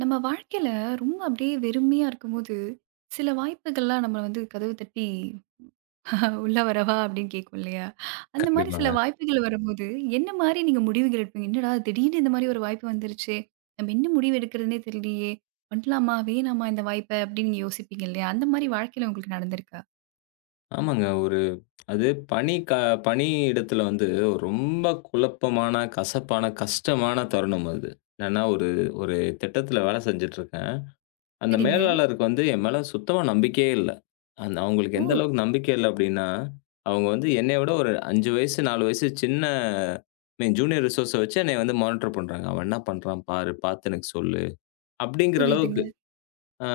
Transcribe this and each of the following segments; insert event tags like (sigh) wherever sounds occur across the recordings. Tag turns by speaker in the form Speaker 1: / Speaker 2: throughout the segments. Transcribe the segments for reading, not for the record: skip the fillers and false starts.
Speaker 1: நம்ம வாழ்க்கையில ரொம்ப அப்படியே வெறுமையா இருக்கும்போது, சில வாய்ப்புகள்லாம் நம்மள வந்து கதவு தட்டி (laughs) "உள்ள வரவா?" அப்படின்னு கேட்கும் இல்லையா? அந்த மாரி சில
Speaker 2: கண்டிப்பாங்க.
Speaker 1: வாய்ப்புகள் வரும்போது, என்ன மாரி நீங்க முடிவுகள் எடுப்பீங்க? "என்னடா திடீர்னு இந்த மாரி ஒரு வாய்ப்பு வந்துருச்சே! நம்ம என்ன முடிவு எடுக்கிறதுன்னே தெரியலையே! பண்ணலாமா? வேணாமா இந்த வாய்ப்ப?" அப்படின்னு நீங்க யோசிப்பீங்க இல்லையா? அந்த மாரி வாழ்க்கையில உங்களுக்கு நடந்திருக்கா?
Speaker 2: ஆமாங்க. ஒரு அது பணி க பணியிடத்துல வந்து ரொம்ப குழப்பமான, கசப்பான, கஷ்டமான தருணம் அது. என்னன்னா, ஒரு ஒரு திட்டத்துல வேலை செஞ்சுட்டுருக்கேன். அந்த
Speaker 1: சரிங்க.
Speaker 2: மேலாளருக்கு வந்து என் மேல சுத்தமா நம்பிக்கையே இல்ல. அவங்களுக்கு
Speaker 1: ஓ!
Speaker 2: எந்த அளவுக்கு நம்பிக்கை இல்ல அப்டின்னா, அவங்க வந்து என்னைய விட ஒரு 5 வயசு, 4 வயசு சின்ன ஐ மீன் ஜூனியர் ரிசோர்ஸ வச்சு என்னைய வந்து மானிட்டர் பண்றாங்க. "அவன் என்ன பண்றான் பாரு, பார்த்து எனக்கு சொல்லு" அப்டிங்கிற
Speaker 1: புரியுதுங்க.
Speaker 2: அளவுக்கு. அ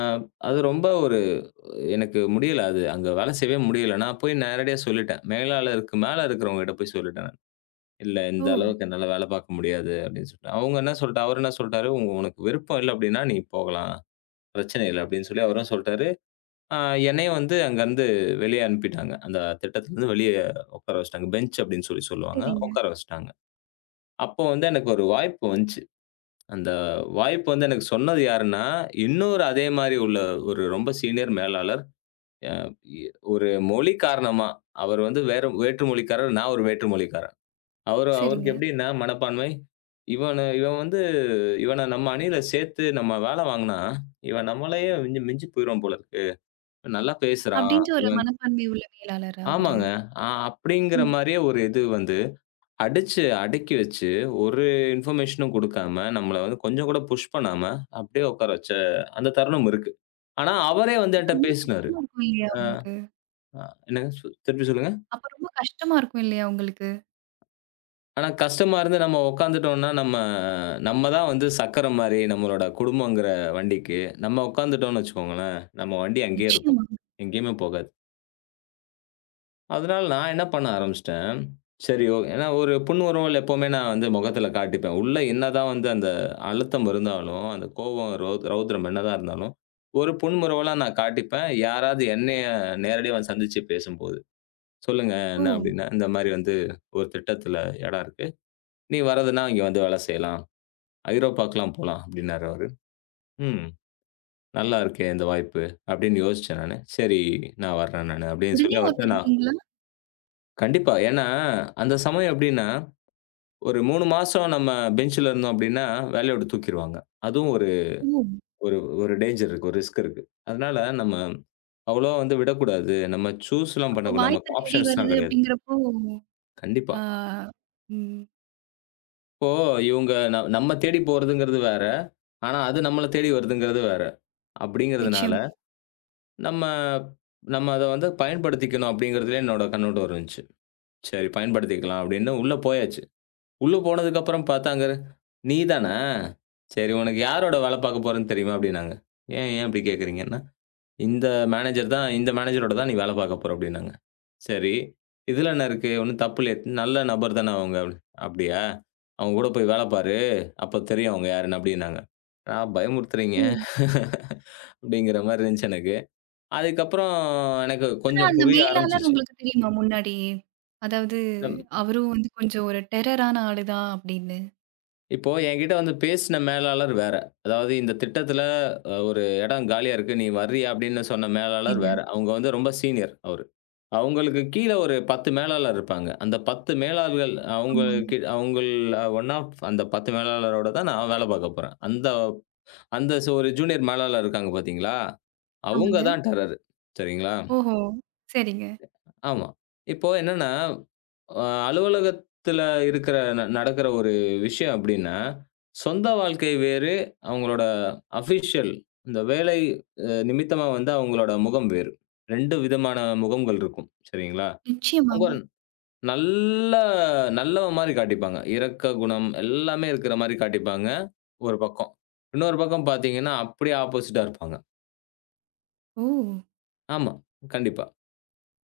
Speaker 2: அது ரொம்ப எனக்கு முடியல அது. அங்க வேல செய்யவே முடியல. நான் போய் நேரடியா சொல்லிட்டேன். மேலாளருக்கு மேல இருக்கிறவங்ககிட்ட போய் சொல்லிட்டேன் நான். "இல்ல
Speaker 1: ஓ!
Speaker 2: இந்த அளவுக்கு என்னால வேல பார்க்க முடியாது" அப்படின்னு சொல்லிட்டேன். அவங்க என்ன சொல்லிட்டா அவரு என்ன சொல்ட்டாரு, "உனக்கு விருப்பம் இல்ல அப்படின்னா நீ போகலாம். பிரச்சனை இல்ல" அப்படின்னு சொல்லி அவரும் சொல்ட்டாரு. அ என்னையும் வந்து அங்கருந்து வெளிய அனுப்பிட்டாங்க. அந்த திட்டத்துலருந்து வெளிய உட்கார வச்சுட்டாங்க. பெஞ்ச் அப்படின்னு சொல்லி சொல்லுவாங்க.
Speaker 1: சரிங்க,
Speaker 2: உட்கார வச்சுட்டாங்க. அப்போ வந்து எனக்கு ஒரு வாய்ப்பு வந்துச்சு. அந்த வாய்ப்பு வந்து எனக்கு சொன்னது யாருன்னா, இன்னொரு அதே மாரி உள்ள ஒரு ரொம்ப சீனியர் மேலாளர். அ இ ஒரு மொழி காரணமா, அவர் வந்து வேற வேற்று மொழிக்காரர், நான் ஒரு வேற்று மொழிக்காரன். அவரு அவருக்கு
Speaker 1: சரிங்க.
Speaker 2: எப்படின்னா மனப்பான்மை, இவன் வந்து இவன நம்ம அணியில சேர்த்து நம்ம வேலை வாங்குனா, இவன் நம்மளையே மிஞ்சி மிஞ்சி போயிருவான் போல இருக்கு. இவன் நல்லா பேசுறான்.
Speaker 1: அப்படின்ற ஒரு
Speaker 2: இவன்
Speaker 1: மனப்பான்மை உள்ள மேலாளரா அவரு?
Speaker 2: ஆமாங்க. அப்படிங்கிற
Speaker 1: ம்.
Speaker 2: மாரியே ஒரு இது வந்து அடிச்சு அடுக்கி வச்சு, ஒரு இன்ஃபர்மேஷனும் குடுக்காம, நம்மள வந்து கொஞ்சம் கூட புஷ் பண்ணாம, அப்படியே உட்கார வச்ச அந்த தருணம் இருக்கு. ஆனா, அவரே வந்து என்ட்ட
Speaker 1: ரொம்ப
Speaker 2: பேசினாரு.
Speaker 1: கஷ்டமா இருக்கும் இல்லையா
Speaker 2: அ
Speaker 1: உங்களுக்கு?
Speaker 2: அ என்னங்க திருப்பி சொல்லுங்க.
Speaker 1: அப்ப ரொம்ப கஷ்டமா இருக்கும் இல்லையா உங்களுக்கு?
Speaker 2: ஆனா கஷ்டமா இருந்து நம்ம உட்காந்துட்டோம்னா, நம்ம நம்ம தான் வந்து சக்கர மாரி நம்மளோட குடும்பங்கிற வண்டிக்கு. நம்ம உட்காந்துட்டோம்னு வச்சுக்கோங்களேன், நம்ம வண்டி அங்கேயே இருக்கும்.
Speaker 1: நிச்சயமா.
Speaker 2: எங்கேயுமே போகாது. அதனால நான் என்ன பண்ண ஆரம்பிச்சுட்டேன், சரி ஏன்னா ஒரு புன்முறுவல் எப்பவுமே நான் வந்து முகத்தில காட்டிப்பேன். உள்ள என்னதான் வந்து அந்த அழுத்தம் இருந்தாலும், அந்த கோவம் ரௌத்ரம் என்னதான் இருந்தாலும், ஒரு புன்முறுவலா நான் காட்டிப்பேன். யாராவது என்னைய நேரடியா வந்து சந்திச்சு பேசும்போது. சொல்லுங்க
Speaker 1: ஓ!
Speaker 2: என்ன அப்டின்னா, இந்த மாரி வந்து ஒரு திட்டத்தில இடம் இருக்கு. நீ வர்றதுன்னா இங்க வந்து வேலை செய்யலாம். ஐரோப்பாக்குலாம் போலாம் அப்டின்னாரு அவரு. ம். நல்லா இருக்கே இந்த வாய்ப்பு அப்டின்னு யோசிச்சேன் நானு. சரி நான் வர்றேன் நானு அப்டின்னு சொல்லி
Speaker 1: உடனே
Speaker 2: அவர்ட்ட நான்
Speaker 1: ஒத்துக்கிட்டீங்களா?
Speaker 2: கண்டிப்பா. ஏன்னா, அந்த சமயம் எப்டின்னா, ஒரு 3 மாசம் நம்ம பெஞ்ச்ல இருந்தோம் அப்டின்னா, வேலைய விட்டு தூக்கிருவாங்க. அதுவும் ஒரு
Speaker 1: ஓ!
Speaker 2: ஒரு ஒரு டேஞ்சர் இருக்கு. ஒரு ரிஸ்க் இருக்கு. அதனால நம்ம அவ்வளவா வந்து விடக்கூடாது. நம்ம சூஸ்லாம்
Speaker 1: அப்போ
Speaker 2: பண்ணக்கூடாது.
Speaker 1: வாய்ப்பு
Speaker 2: நமக்கு
Speaker 1: தேடி
Speaker 2: ஆப்ஷன்ஸ்லாம்
Speaker 1: வருது
Speaker 2: கெடையாது.
Speaker 1: அப்படிங்கிறப்போ,
Speaker 2: கண்டிப்பா.
Speaker 1: ஆ, ம்.
Speaker 2: இப்போ இவங்க ந நம்ம தேடி போறதுங்கிறது வேற. ஆனா, அது நம்மள தேடி வருதுங்கிறது வேற. அப்டிங்கிறதுனால
Speaker 1: நிச்சயமா.
Speaker 2: நம்ம நம்ம அத வந்து பயன்படுத்திக்கணும் அப்படிங்கிறதுலயே என்னோட கண்ணோட்டம் இருந்துச்சு. சரி பயன்படுத்திக்கலாம் அப்படின்னு உள்ள போயாச்சு. உள்ள போனதுக்கப்புறம் பார்த்தாங்க, "நீ தானா? சரி உனக்கு யாரோட வேலை பார்க்க போறேன்னு தெரியுமா?" அப்படின்னாங்க. "ஏன் ஏன் இப்படி கேட்கிறீங்கன்னா?" "இந்த இந்த மேனேஜரோட தான் நீ வேலை பார்க்க போற" அப்படின்னாங்க. "சரி, இதுல என்ன இருக்கு? ஒண்ணும் தப்பு இல்லையே. நல்ல நபர் தானே அவங்க." அப்படி "அப்படியா? அவங்க கூட போய் வேலை பாரு. அப்ப தெரியும் அவங்க யாருன்னு." அப்படின்னாங்க. "என்னடா பயமுறுத்துறீங்க?"
Speaker 1: ஓ!
Speaker 2: (laughs) அப்படிங்கிற மாரி இருந்துச்சு எனக்கு. அதுக்கப்புறம் எனக்கு
Speaker 1: ஆனா
Speaker 2: கொஞ்சம்
Speaker 1: அந்த
Speaker 2: புரிய
Speaker 1: மேலாளர்
Speaker 2: ஆரம்பிச்சுச்சு.
Speaker 1: உங்களுக்கு தெரியுமா முன்னாடியே? அதாவது
Speaker 2: ம்.
Speaker 1: அவரும் வந்து கொஞ்சம் ஒரு டெரரான ஆளுதான் அப்படின்னு.
Speaker 2: இப்போ என்கிட்ட வந்து பேசின மேலாளர் வேற. அதாவது இந்த திட்டத்தில ஒரு இடம் காலியா இருக்கு. நீ வர்றியா? அப்படின்னு சொன்ன மேலாளர்
Speaker 1: சரிங்க.
Speaker 2: வேற. அவங்க வந்து ரொம்ப சீனியர் அவரு. அவங்களுக்கு கீழ ஒரு 10 மேலாளர் இருப்பாங்க. அந்த 10 மேலாளர்கள்
Speaker 1: ஆமாங்க.
Speaker 2: அவங்களுக்கு அவங்கள் ஒன் ஆஃப் அந்த 10 மேலாளரோட தான் நான் வேலை பார்க்க போறேன். அந்த அந்த ச- ஒரு ஜூனியர் மேலாளர் இருக்காங்க பார்த்தீங்களா? அவங்க
Speaker 1: ஆமாங்க.
Speaker 2: தான் டெரரு. சரிங்களா?
Speaker 1: ஓஹோ! சரிங்க.
Speaker 2: ஆமா. இப்போ என்னன்னா அ அலுவலகத்துல இருக்கிற ந நடக்கிற ஒரு விஷயம் அப்டின்னா, சொந்த வாழ்க்கை வேறு, அவங்களோட அஃபிஷியல் இந்த வேலை நிமித்தமா வந்து அவங்களோட முகம் வேறு. 2 விதமான முகங்கள் இருக்கும். சரிங்களா? அவங்க
Speaker 1: நிச்சயமாங்க.
Speaker 2: ஒரு நல்ல நல்லவன் மாரி காட்டிப்பாங்க. இரக்க குணம் எல்லாமே இருக்கிற மாரி காட்டிப்பாங்க, ஒரு பக்கம். இன்னொரு பக்கம் பார்த்தீங்கன்னா, அப்படியே ஆப்போசிட்டா இருப்பாங்க.
Speaker 1: ஓ!
Speaker 2: ஆமா, கண்டிப்பா.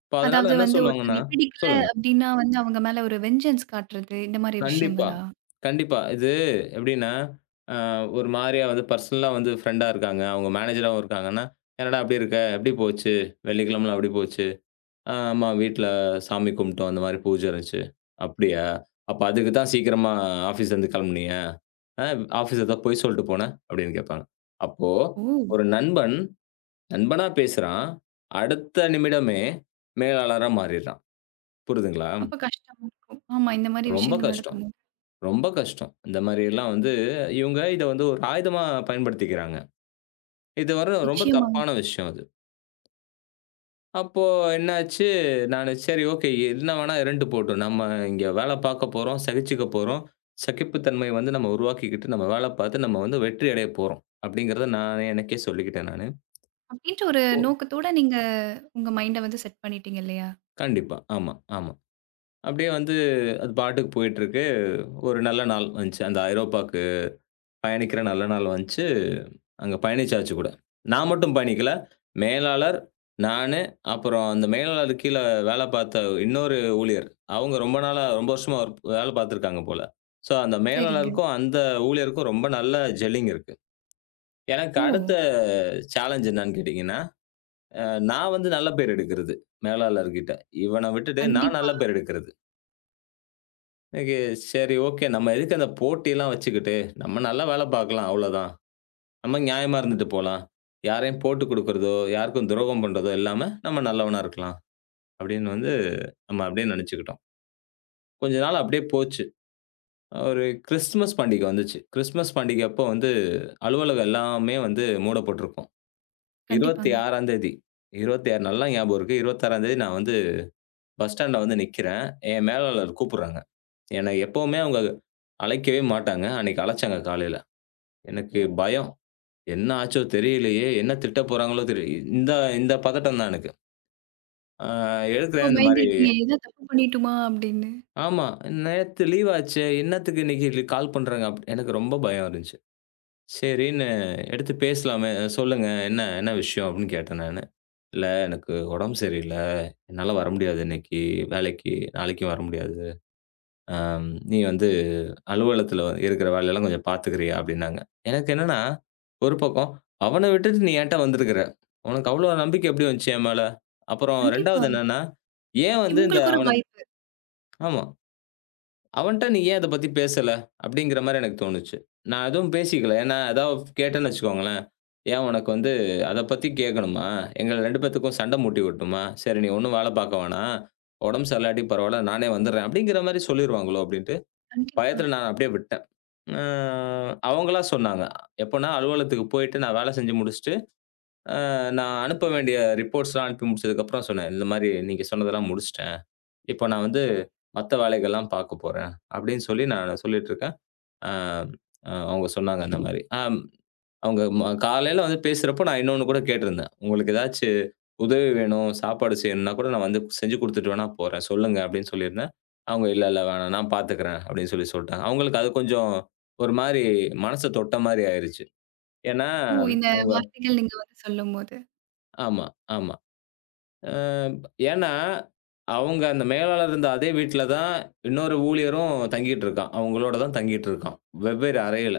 Speaker 2: இப்ப அதனால
Speaker 1: அதாவது
Speaker 2: என்ன
Speaker 1: வந்து
Speaker 2: சொல்லுவாங்கன்னா
Speaker 1: ஒருத்தங்கள பிடிக்கல
Speaker 2: சொல்லுங்க.
Speaker 1: அப்படின்னா வந்து அவங்க மேல ஒரு வெஞ்சன்ஸ் காட்டுறது இந்த மாரி
Speaker 2: கண்டிப்பா,
Speaker 1: விஷயங்களா?
Speaker 2: கண்டிப்பா. இது எப்படின்னா, அ ஒரு மாரியா வந்து பர்சனலா வந்து ஃப்ரெண்டா இருக்காங்க. அவங்க மேனேஜராவும் இருக்காங்கன்னா, "என்னடா இப்படி இருக்க? எப்படி போச்சு? வெள்ளிக்கிழமைலாம் எப்படி போச்சு?" ஆமா வீட்ல சாமி கும்பிட்டோம். அந்த மாரி பூஜை இருந்துச்சு." "அப்படியா? அப்ப அதுக்கு தான் சீக்கிரமா ஆஃபீஸ்லேருந்து கிளம்புனியா? ஆ ஆஃபீஸ்ல ஏதாவது பொய் சொல்லிட்டு போன?" அப்படின்னு கேட்பாங்க. அப்போ
Speaker 1: ஓ!
Speaker 2: ஒரு நண்பன், நண்பனா பேசுறான். அடுத்த நிமிடமே மேலாளரா மாறிடுறான். புரியுதுங்களா?
Speaker 1: அப்ப கஷ்டமா இருக்கும். ஆமா இந்த மாரி
Speaker 2: ரொம்ப
Speaker 1: விஷயங்கள்
Speaker 2: கஷ்டம்.
Speaker 1: நடக்கும்போது.
Speaker 2: ரொம்ப கஷ்டம். இந்த மாரி எல்லாம் வந்து இவங்க இத வந்து ஒரு ஆயுதமா பயன்படுத்திக்கிறாங்க. இது வர ரொம்ப
Speaker 1: நிச்சயமா.
Speaker 2: தப்பான விஷயம் அது. அப்போ என்னாச்சு, நானு சரி ஓகே என்ன வேணா இருண்டு போட்டும். நம்ம இங்க வேல பாக்க போறோம், சகிச்சுக்க போறோம். சகிப்புத்தன்மை வந்து நம்ம உருவாக்கிக்கிட்டு நம்ம வேல பாத்து நம்ம வந்து வெற்றி அடைய போறோம். அப்படிங்கிறத நானே எனக்கே சொல்லிக்கிட்டேன் நானு.
Speaker 1: அப்படின்ற ஒரு
Speaker 2: ஓ
Speaker 1: நோக்கத்தோட நீங்க உங்க மைண்ட வந்து செட் பண்ணிட்டீங்க இல்லையா?
Speaker 2: கண்டிப்பா. ஆமா, ஆமா. அப்படியே வந்து அது பாட்டுக்கு போயிட்டுருக்கு. ஒரு நல்ல நாள் வந்துச்சு. அந்த ஐரோப்பாக்கு பயணிக்கிற நல்ல நாள் வந்துச்சு. அங்க பயணிச்சாச்சு கூட. நான் மட்டும் பயணிக்கல. மேலாளர், நானு, அப்புறம் அந்த மேலாளருக்கு கீழ வேல பார்த்த இன்னொரு ஊழியர். அவங்க ரொம்ப நாளா ரொம்ப வருஷமா ஒர்க் வேல பார்த்துருக்காங்க போல. ஸோ அந்த
Speaker 1: சரிங்க.
Speaker 2: மேலாளருக்கும், அந்த ஊழியருக்கும் ரொம்ப நல்ல ஜெல்லிங் இருக்கு. எனக்கு
Speaker 1: ஓ!
Speaker 2: அடுத்த சேலஞ்ச் என்னன்னு கேட்டீங்கன்னா, நான் வந்து நல்ல பேர் எடுக்கிறது, மேலாளர்கிட்ட. இவன விட்டுட்டு நான்
Speaker 1: கண்டிப்பா,
Speaker 2: நல்ல பேர் எடுக்கிறது. எனக்கு சரி ஓகே. நம்ம எதுக்கு அந்த போட்டிலாம் வச்சுக்கிட்டு, நம்ம நல்லா வேல பார்க்கலாம் அவ்வளோதான். நம்ம நியாயமா இருந்துட்டு போலாம். யாரையும் போட்டு குடுக்குறதோ, யாருக்கும் துரோகம் பண்றதோ இல்லாம, நம்ம நல்லவனா இருக்கலாம். அப்படின்னு வந்து நம்ம அப்படியே நெனச்சுக்கிட்டோம். கொஞ்ச நாள் அப்படியே போச்சு. ஒரு கிறிஸ்துமஸ் பண்டிகை வந்துச்சு. கிறிஸ்துமஸ் பண்டிகை அப்போ வந்து அலுவலகம் எல்லாமே வந்து மூடப்பட்டிருக்கும்.
Speaker 1: கண்டிப்பாங்க.
Speaker 2: 26ஆம் தேதி 26 நல்லா ஞாபகம் இருக்கு. 26ஆம் தேதி நான் வந்து பஸ் ஸ்டாண்ட்ல வந்து நிக்கிறேன். என் மேலாளர் கூப்புடுறாங்க. என்னை எப்பவுமே அவங்க அழைக்கவே மாட்டாங்க. அன்னைக்கு அழைச்சாங்க காலையில. எனக்கு பயம். என்ன ஆச்சோ தெரியலையே! என்ன திட்ட போறாங்களோ தெரியல. இந்த இந்த பதட்டம் தான் எனக்கு. அ
Speaker 1: அப்போ
Speaker 2: எடுக்குறேன் இந்த மாரி
Speaker 1: பயந்திருப்பீங்க, "ஏதா தப்பு பண்ணிட்டோமா?" அப்படின்னு.
Speaker 2: ஆமா. நேத்து லீவ் ஆச்சே! என்னத்துக்கு இன்னைக்கு கால் பண்றாங்க? எனக்கு ரொம்ப பயம் இருந்துச்சு. சரின்னு எடுத்து பேசலாமே! சொல்லுங்க என்ன என்ன விஷயம்? அப்படின்னு கேட்டேன் நானு. இல்ல எனக்கு உடம்பு சரியில்ல. என்னால வர முடியாது இன்னைக்கு வேலைக்கு. நாளைக்கும் வர முடியாது. அ நீ வந்து அலுவலகத்துல இருக்கிற வேலையெல்லாம் கொஞ்சம் பார்த்துக்கிறியா? அப்டின்னாங்க. எனக்கு என்னன்னா, ஒரு பக்கம் அவன விட்டுட்டு நீ ஏன்ட்ட வந்திருக்கிற? உனக்கு அவ்ளோ நம்பிக்கை எப்டி வந்துச்சு என் மேல? அப்புறம் 2வது
Speaker 1: கண்டிப்பா.
Speaker 2: என்னன்னா, ஏன் வந்து இந்த
Speaker 1: இவங்களுக்கு ஒரு
Speaker 2: அவனுக்கு
Speaker 1: வாய்ப்பு.
Speaker 2: ஆமா. அவன்ட்ட நீ ஏன் இத பத்தி பேசல? அப்டிங்கிற மாரி எனக்கு தோணுச்சு. நான் எதுவும் பேசிக்கல. ஏன்னா ஏதாவது கேட்டேன்னு வச்சுக்கோங்களேன், ஏன் உனக்கு வந்து அத பத்தி கேட்கணுமா? எங்கள 2 பேத்துக்கும் சண்ட மூட்டி விடணுமா? சரி நீ ஒண்ணும் வேல பார்க்க வேணாம். உடம்பு சரியில்லாட்டி பரவால்ல. நானே வந்துர்றேன். அப்டிங்கிற மாரி சொல்லிருவாங்களோ அப்டின்ட்டு
Speaker 1: கண்டிப்பா.
Speaker 2: பயத்துல நான் அப்டியே விட்டேன். அ அவங்களா சொன்னாங்க. எப்பன்னா அலுவலகத்துக்கு போயிட்டு நான் வேலை செஞ்சு முடிச்சுட்டு, அ நான் அனுப்ப வேண்டிய ரிப்போர்ட்ஸ்லாம் அனுப்பி முடிச்சதுக்கப்புறம் சொன்னேன். இந்த மாரி நீங்க சொன்னதெல்லாம் முடிச்சுட்டேன். இப்போ நான் வந்து மத்த வேலைகள்லாம் பார்க்க போறேன். அப்டின்னு சொல்லி நான் சொல்லிட்டுருக்கேன். அ அ அவங்க சொன்னாங்க இந்த மாரி. அவங்க காலையில வந்து பேசுறப்போ நான் இன்னொன்னு கூட கேட்டிருந்தேன். உங்களுக்கு ஏதாச்சும் உதவி வேணும், சாப்பாடு செய்யணும்னா கூட நான் வந்து செஞ்சு குடுத்துட்டு வேணா போறேன். சொல்லுங்க அப்படின்னு சொல்லியிருந்தேன். அவங்க இல்ல, இல்ல வேணாம். நான் பார்த்துக்கிறேன் அப்படின்னு சொல்லி சொல்லிட்டாங்க. அவங்களுக்கு அது கொஞ்சம் ஒரு மாரி மனச தொட்ட மாரி ஆயிருச்சு. ஏன்னா
Speaker 1: ஓ! இந்த
Speaker 2: அவங்க
Speaker 1: வார்த்தைகள் நீங்க வந்து சொல்லும்போது.
Speaker 2: ஆமா, ஆமா. அ ஏன்னா அவங்க அந்த மேலாளர் இருந்த அதே வீட்ல தான் இன்னொரு ஊழியரும் தங்கிட்டு இருக்கான். அவங்களோட தான் தங்கிட்டு இருக்கான். வெவ்வேறு அறையில.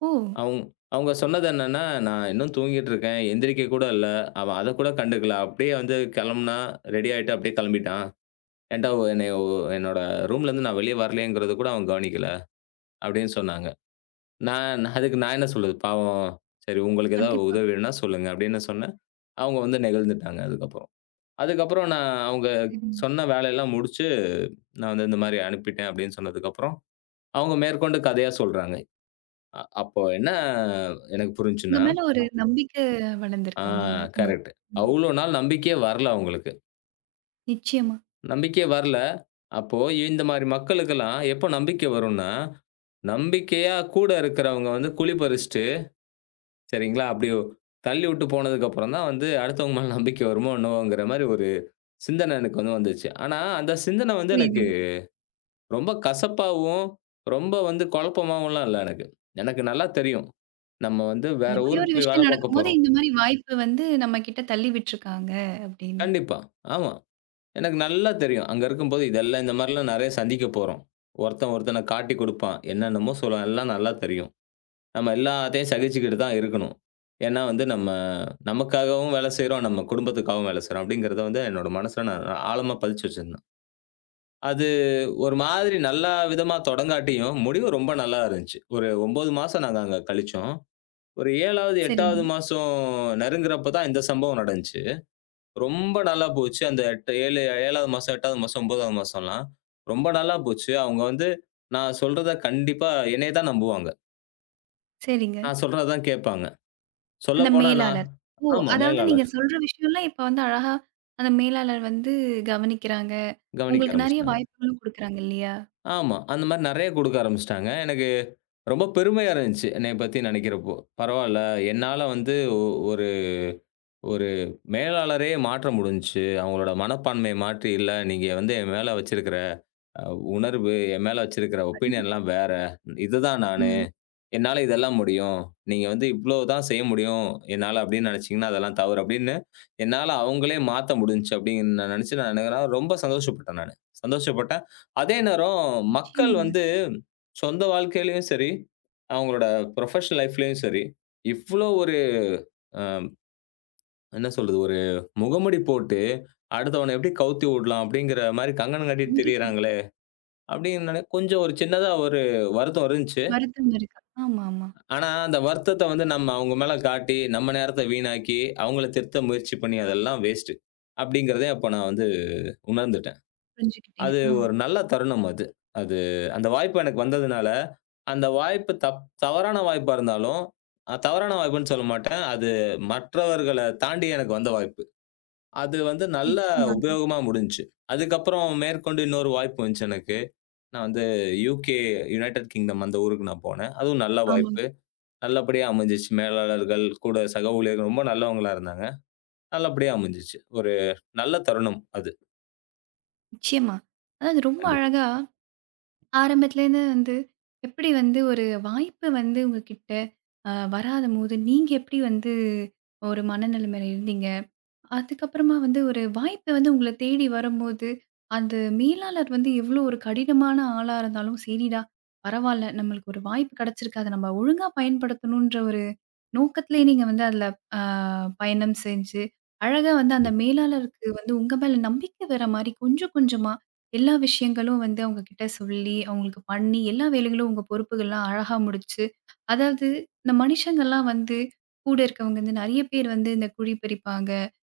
Speaker 1: ஓ!
Speaker 2: அவங் அவங்க சொன்னது என்னன்னா, "நான் இன்னும் தூங்கிட்டு இருக்கேன். எந்திரிக்க கூட இல்ல. அவன் அத கூட கண்டுக்கல. அப்படியே வந்து கிளம்புனா, ரெடி ஆயிட்டு அப்படியே கிளம்பிட்டான். ஏன்டா என்னைய என்னோட ரூம்லேருந்து நான் வெளிய வரலையேங்கிறத கூட அவன் கவனிக்கல. அப்படின்னு சொன்னாங்க. நான் நான் அதுக்கு நான் என்ன சொல்றது? பாவம் சரி உங்களுக்கு ஏதாவது
Speaker 1: கண்டிப்பா.
Speaker 2: உதவி வேணும்னா சொல்லுங்க அப்படின்னு சொன்னேன். அவங்க வந்து நெகிழ்ந்துட்டாங்க அதுக்கப்புறம். அதுக்கப்புறம் நான் அவங்க
Speaker 1: சரிங்க.
Speaker 2: சொன்ன வேலையெல்லாம் முடிச்சு, நான் வந்து இந்த மாரி அனுப்பிட்டேன் அப்படின்னு சொன்னதுக்கப்புறம், அவங்க மேற்கொண்டு கதையா சொல்றாங்க. அப்போ என்ன எனக்கு
Speaker 1: உங்க
Speaker 2: புரிஞ்சுச்சுன்னா,
Speaker 1: மேல ஒரு நம்பிக்கை
Speaker 2: ஆ
Speaker 1: வளர்ந்திருக்கு. உங்க மேல உங்க
Speaker 2: கரெக்ட்.
Speaker 1: ம்.
Speaker 2: அவ்ளோ நாள் நம்பிக்கையே வரல அவங்களுக்கு.
Speaker 1: நிச்சயமா.
Speaker 2: நம்பிக்கையே வரல. அப்போ இந்த மாரி மக்களுக்கெல்லாம் எப்போ நம்பிக்கை வரும்னா, நம்பிக்கையா கூட இருக்கிறவங்க வந்து குழி பறிச்சுட்டு, சரிங்களா? அப்படி தள்ளி விட்டு போனதுக்கப்புறம் தான் வந்து அடுத்தவங்க மேல நம்பிக்கை வருமோ என்னவோங்கிற மாரி ஒரு சிந்தனை எனக்கு வந்து வந்துச்சு. ஆனா அந்த சிந்தனை வந்து எனக்கு
Speaker 1: புரியுதுங்க.
Speaker 2: ரொம்ப கசப்பாவும், ரொம்ப வந்து குழப்பமாவும்லாம் இல்ல எனக்கு. எனக்கு நல்லா தெரியும். நம்ம வந்து வேற
Speaker 1: இந்த மாரி
Speaker 2: ஊருக்கு
Speaker 1: ஒரு
Speaker 2: போய் வேலை
Speaker 1: விஷயம்
Speaker 2: பார்க்க
Speaker 1: நடக்கும்போது,
Speaker 2: போறோம்.
Speaker 1: இந்த மாரி வாய்ப்பு வந்து நம்ம கிட்ட தள்ளி விட்டுருக்காங்க அப்படின்னு.
Speaker 2: கண்டிப்பா. ஆமா. எனக்கு நல்லா தெரியும். அங்க இருக்கும்போது இதெல்லாம் இந்த மாரிலாம் நெறைய சந்திக்க போறோம். ஒருத்தன் ஒருத்தன காட்டிக் குடுப்பான். என்னென்னமோ சொல்லுவான். எல்லாம் நல்லா தெரியும். நம்ம எல்லாத்தையும் சகிச்சுக்கிட்டு தான் இருக்கணும். ஏன்னா வந்து நம்ம நமக்காகவும் வேலை செய்றோம். நம்ம குடும்பத்துக்காகவும் வேலை செய்றோம். அப்படிங்கிறத வந்து என்னோட மனசுல நான் ஆழமா பதிச்சு வச்சிருந்தேன். அது ஒரு மாதிரி நல்லா விதமா தொடங்காட்டியும், முடிவு ரொம்ப நல்லா இருந்துச்சு. ஒரு 9 மாசம் நாங்க அங்க கழிச்சோம். ஒரு 7வது,
Speaker 1: சரிங்க,
Speaker 2: 8வது மாசம் நெருங்குறப்ப தான் இந்த சம்பவம் நடந்துச்சு. ரொம்ப நல்லா போச்சு. அந்த 7 7வது மாசம், 8வது மாசம், 9வது மாசம்லாம். ரொம்ப நல்லா போச்சு. அவங்க வந்து நான் சொல்றத கண்டிப்பா என்னைய தான் நம்புவாங்க.
Speaker 1: சரிங்க.
Speaker 2: நான் சொல்றத தான் கேட்பாங்க.
Speaker 1: அந்த
Speaker 2: சொல்லப்போனா நான்
Speaker 1: மேலாளர்.
Speaker 2: ஆமா
Speaker 1: அதாவது நீங்க
Speaker 2: மேலாளர்.
Speaker 1: சொல்ற விஷயம்லாம் இப்ப வந்து அழகா அந்த மேலாளர் வந்து கவனிக்கிறாங்க.
Speaker 2: கவனிக்க
Speaker 1: உங்களுக்கு நெறைய
Speaker 2: ஆரம்பிச்சுட்டாங்க.
Speaker 1: வாய்ப்புகளும் குடுக்குறாங்க இல்லையா?
Speaker 2: ஆமா. அந்த மாரி நெறைய குடுக்க ஆரம்பிச்சுட்டாங்க. எனக்கு ரொம்ப பெருமையா இருந்துச்சு. என்னைய பத்தி நெனைக்கிறப்போ. பரவால்ல. என்னால வந்து ஒ ஒரு ஒரு மேலாளரையே மாற்ற முடிஞ்சுச்சு. அவங்களோட மனப்பான்மைய மாற்றி, இல்ல நீங்க வந்து என் மேல வச்சிருக்கிற அ உணர்வு, என் மேல வச்சிருக்கிற
Speaker 1: கண்டிப்பா.
Speaker 2: ஒப்பீனியன்லாம் வேற. இதுதான் நானு.
Speaker 1: ம்.
Speaker 2: என்னால இதெல்லாம் முடியும். நீங்க வந்து இவ்ளோ தான் செய்ய முடியும் என்னால அப்படின்னு நினைச்சீங்கன்னா, அதெல்லாம் தவறு அப்படின்னு, என்னால அவங்களே மாத்த முடிஞ்சுச்சு அப்படின்னு நான் நினைச்சு நான் எனக்கு ரொம்ப சந்தோஷப்பட்டேன் நானு. சந்தோஷப்பட்டேன். அதே நேரம் மக்கள்
Speaker 1: நிச்சயமாங்க.
Speaker 2: வந்து சொந்த வாழ்க்கையிலயும் சரி, அவங்களோட ப்ரொஃபஷனல் லைஃப்லயும் சரி, இவ்ளோ ஒரு அ என்ன சொல்றது? ஒரு முகமூடி போட்டு அடுத்தவன எப்படி கவுத்தி விடலாம் அப்படிங்கிற மாரி கங்கணம் கட்டிட்டு
Speaker 1: கண்டிப்பா.
Speaker 2: திரியிறாங்களே! அப்டின்னு கொஞ்சம் ஒரு சின்னதா ஒரு வருத்தம் இருந்துச்சு.
Speaker 1: வருத்தம் இருக்கு. ஆமா, ஆமா.
Speaker 2: ஆனா, அந்த வருத்தத்த வந்து நம்ம அவங்க மேல காட்டி, நம்ம நேரத்த வீணாக்கி, அவங்கள திருத்த முயற்சி பண்ணி அதெல்லாம் வேஸ்ட்டு. அப்டிங்கிறத அப்ப நான் வந்து உணர்ந்துட்டேன்.
Speaker 1: புரிஞ்சுக்கிட்டீங்க.
Speaker 2: அது
Speaker 1: ஆ.
Speaker 2: ஒரு நல்ல தருணம் அது. அது அந்த வாய்ப்பு எனக்கு வந்ததுனால, அந்த வாய்ப்பு தவறான வாய்ப்பா இருந்தாலும், தவறான வாய்ப்புன்னு சொல்ல மாட்டேன். அது மற்றவர்கள தாண்டி எனக்கு வந்த வாய்ப்பு. அது வந்து நல்ல
Speaker 1: நிச்சயமாங்க.
Speaker 2: உபயோகமா முடிஞ்சுச்சு. அதுக்கப்புறம் மேற்கொண்டு இன்னொரு வாய்ப்பு வந்துச்சு எனக்கு. நான் வந்து யுகே, யுனைட்டட் கிங்டம் அந்த ஊருக்கு நான் போனேன். அதுவும் நல்ல
Speaker 1: ஆமாங்க.
Speaker 2: வாய்ப்பு. நல்லபடியா அமைஞ்சுச்சு. மேலாளர்கள், கூட சக ஊழியர்கள் ரொம்ப நல்லவங்களா இருந்தாங்க. நல்லபடியா அமைஞ்சுச்சு. ஒரு நல்ல தருணம் அது.
Speaker 1: நிச்சயமா. அதாவது ரொம்ப
Speaker 2: கண்டிப்பா,
Speaker 1: அழகா ஆரம்பத்துலேருந்து வந்து எப்படி வந்து ஒரு வாய்ப்பு வந்து உங்ககிட்ட வராதபோது நீங்க எப்படி வந்து ஒரு மனநிலைமையில இருந்தீங்க? அதுக்கப்புறமா வந்து ஒரு வாய்ப்பு வந்து உங்கள தேடி வரும்போது, அந்த மேலாளர் வந்து எவ்ளோ ஒரு கடினமான ஆளா இருந்தாலும், "சரிடா, பரவால்ல. நம்மளுக்கு ஒரு வாய்ப்பு கிடைச்சிருக்கு. அத நம்ம ஒழுங்கா பயன்படுத்தணுன்ற" ஒரு நோக்கத்திலே நீங்க வந்து அதுல அ பயணம் செஞ்சு, அழகா வந்து அந்த
Speaker 2: கண்டிப்பா.
Speaker 1: மேலாளருக்கு வந்து உங்க மேல நம்பிக்கை வர மாரி கொஞ்சம் கொஞ்சமா எல்லா விஷயங்களும் வந்து அவங்க கிட்ட சொல்லி, அவங்களுக்கு பண்ணி, எல்லா வேலைகளும் உங்க பொறுப்புகள்லாம் அழகா முடிச்சு அதாவது இந்த மனுஷங்கள்லாம் வந்து கூட இருக்கவங்க வந்து நெறைய பேர் வந்து இந்த குழி பறிப்பாங்க.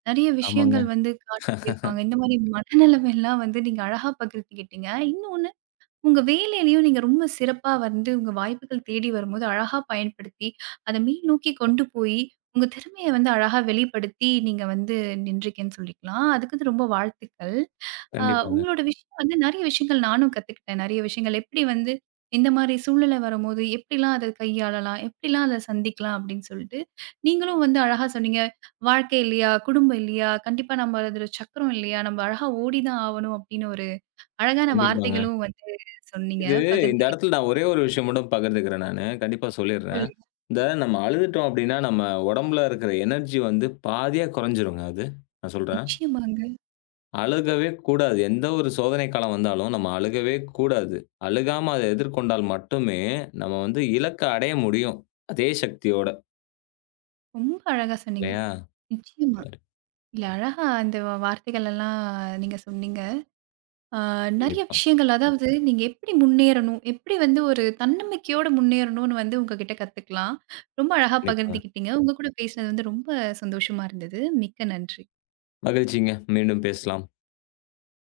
Speaker 1: நெறைய
Speaker 2: ஆமாங்க.
Speaker 1: விஷயங்கள் வந்து காட்டி குடிப்பாங்க. இந்த மாரி மனநிலைமைலாம் வந்து நீங்க அழகா பகிர்ந்துக்கிட்டீங்க. இன்னும் உங்க வேலையிலயும் நீங்க ரொம்ப சிறப்பா வந்து உங்க வாய்ப்புகள் தேடி வரும்போது அழகா பயன்படுத்தி, அத மேல்நோக்கி கொண்டு போயி, உங்க திறமைய வந்து அழகா வெளிப்படுத்தி நீங்க வந்து நின்றிருக்கேன்னு சொல்லிக்கலாம். அதுக்கு வந்து ரொம்ப வாழ்த்துக்கள். அ
Speaker 2: கண்டிப்பாங்க,
Speaker 1: உங்களோட விஷயம் வந்து நெறைய விஷயங்கள் நானும் கத்துக்கிட்டேன். நெறைய விஷயங்கள் எப்படி வந்து இந்த மாரி சூழ்நிலை வரும்போது எப்படிலாம் அத கையாளலாம்? எப்படிலாம் அத சந்திக்கலாம்? அப்படின்னு சொல்லிட்டு, நீங்களும் வந்து அழகா சொன்னீங்க. "வாழ்க்கை இல்லையா? குடும்பம் இல்லையா? கண்டிப்பா நம்ம அதில சக்கரம் இல்லையா? நம்ம அழகா ஓடி தான் ஆவணும்" அப்படின்னு ஒரு அழகான
Speaker 2: கண்டிப்பாங்க.
Speaker 1: வார்த்தைகளும் வந்து சொன்னீங்க.
Speaker 2: இது இந்த
Speaker 1: பகிர்ந்துக்கிட்டீங்க.
Speaker 2: இடத்துல நான் ஒரே ஒரு விஷயம் மட்டும் பகிர்ந்துக்கிறேன் நானு. கண்டிப்பா சொல்லிர்றேன்.
Speaker 1: சொல்லுங்க.
Speaker 2: இந்த நம்ம அழுதுட்டோம் அப்டின்னா, நம்ம உடம்புல இருக்கிற எனர்ஜி வந்து பாதியா குறைஞ்சிருங்க அது. நான் சொல்றேன்.
Speaker 1: நிச்சயமாங்க.
Speaker 2: அழுகவே கூடாது. எந்த ஒரு சோதனை காலம் வந்தாலும் நம்ம அழுகவே கூடாது. அழுகாம அத எதிர்கொண்டால் மட்டுமே, நம்ம வந்து இலக்க அடைய முடியும். அதே சக்தியோட.
Speaker 1: ரொம்ப அழகா சொன்னீங்க.
Speaker 2: இல்லையா?
Speaker 1: நிச்சயமா. இல்ல அழகா இந்த வார்த்தைகள் எல்லாம் நீங்க சொன்னீங்க. ஆ நெறைய
Speaker 2: கண்டிப்பா,
Speaker 1: விஷயங்கள் அதாவது நீங்க எப்படி முன்னேறணும்? எப்படி வந்து ஒரு தன்னம்பிக்கையோட முன்னேறணும்னு வந்து உங்ககிட்ட கத்துக்கலாம். ரொம்ப அழகா
Speaker 2: கண்டிப்பாங்க.
Speaker 1: பகிர்ந்துக்கிட்டீங்க. உங்க கூட பேசினது வந்து ரொம்ப சந்தோஷமா இருந்தது. மிக்க நன்றி.
Speaker 2: மகிழ்ச்சிங்க. மீண்டும் பேசலாம்.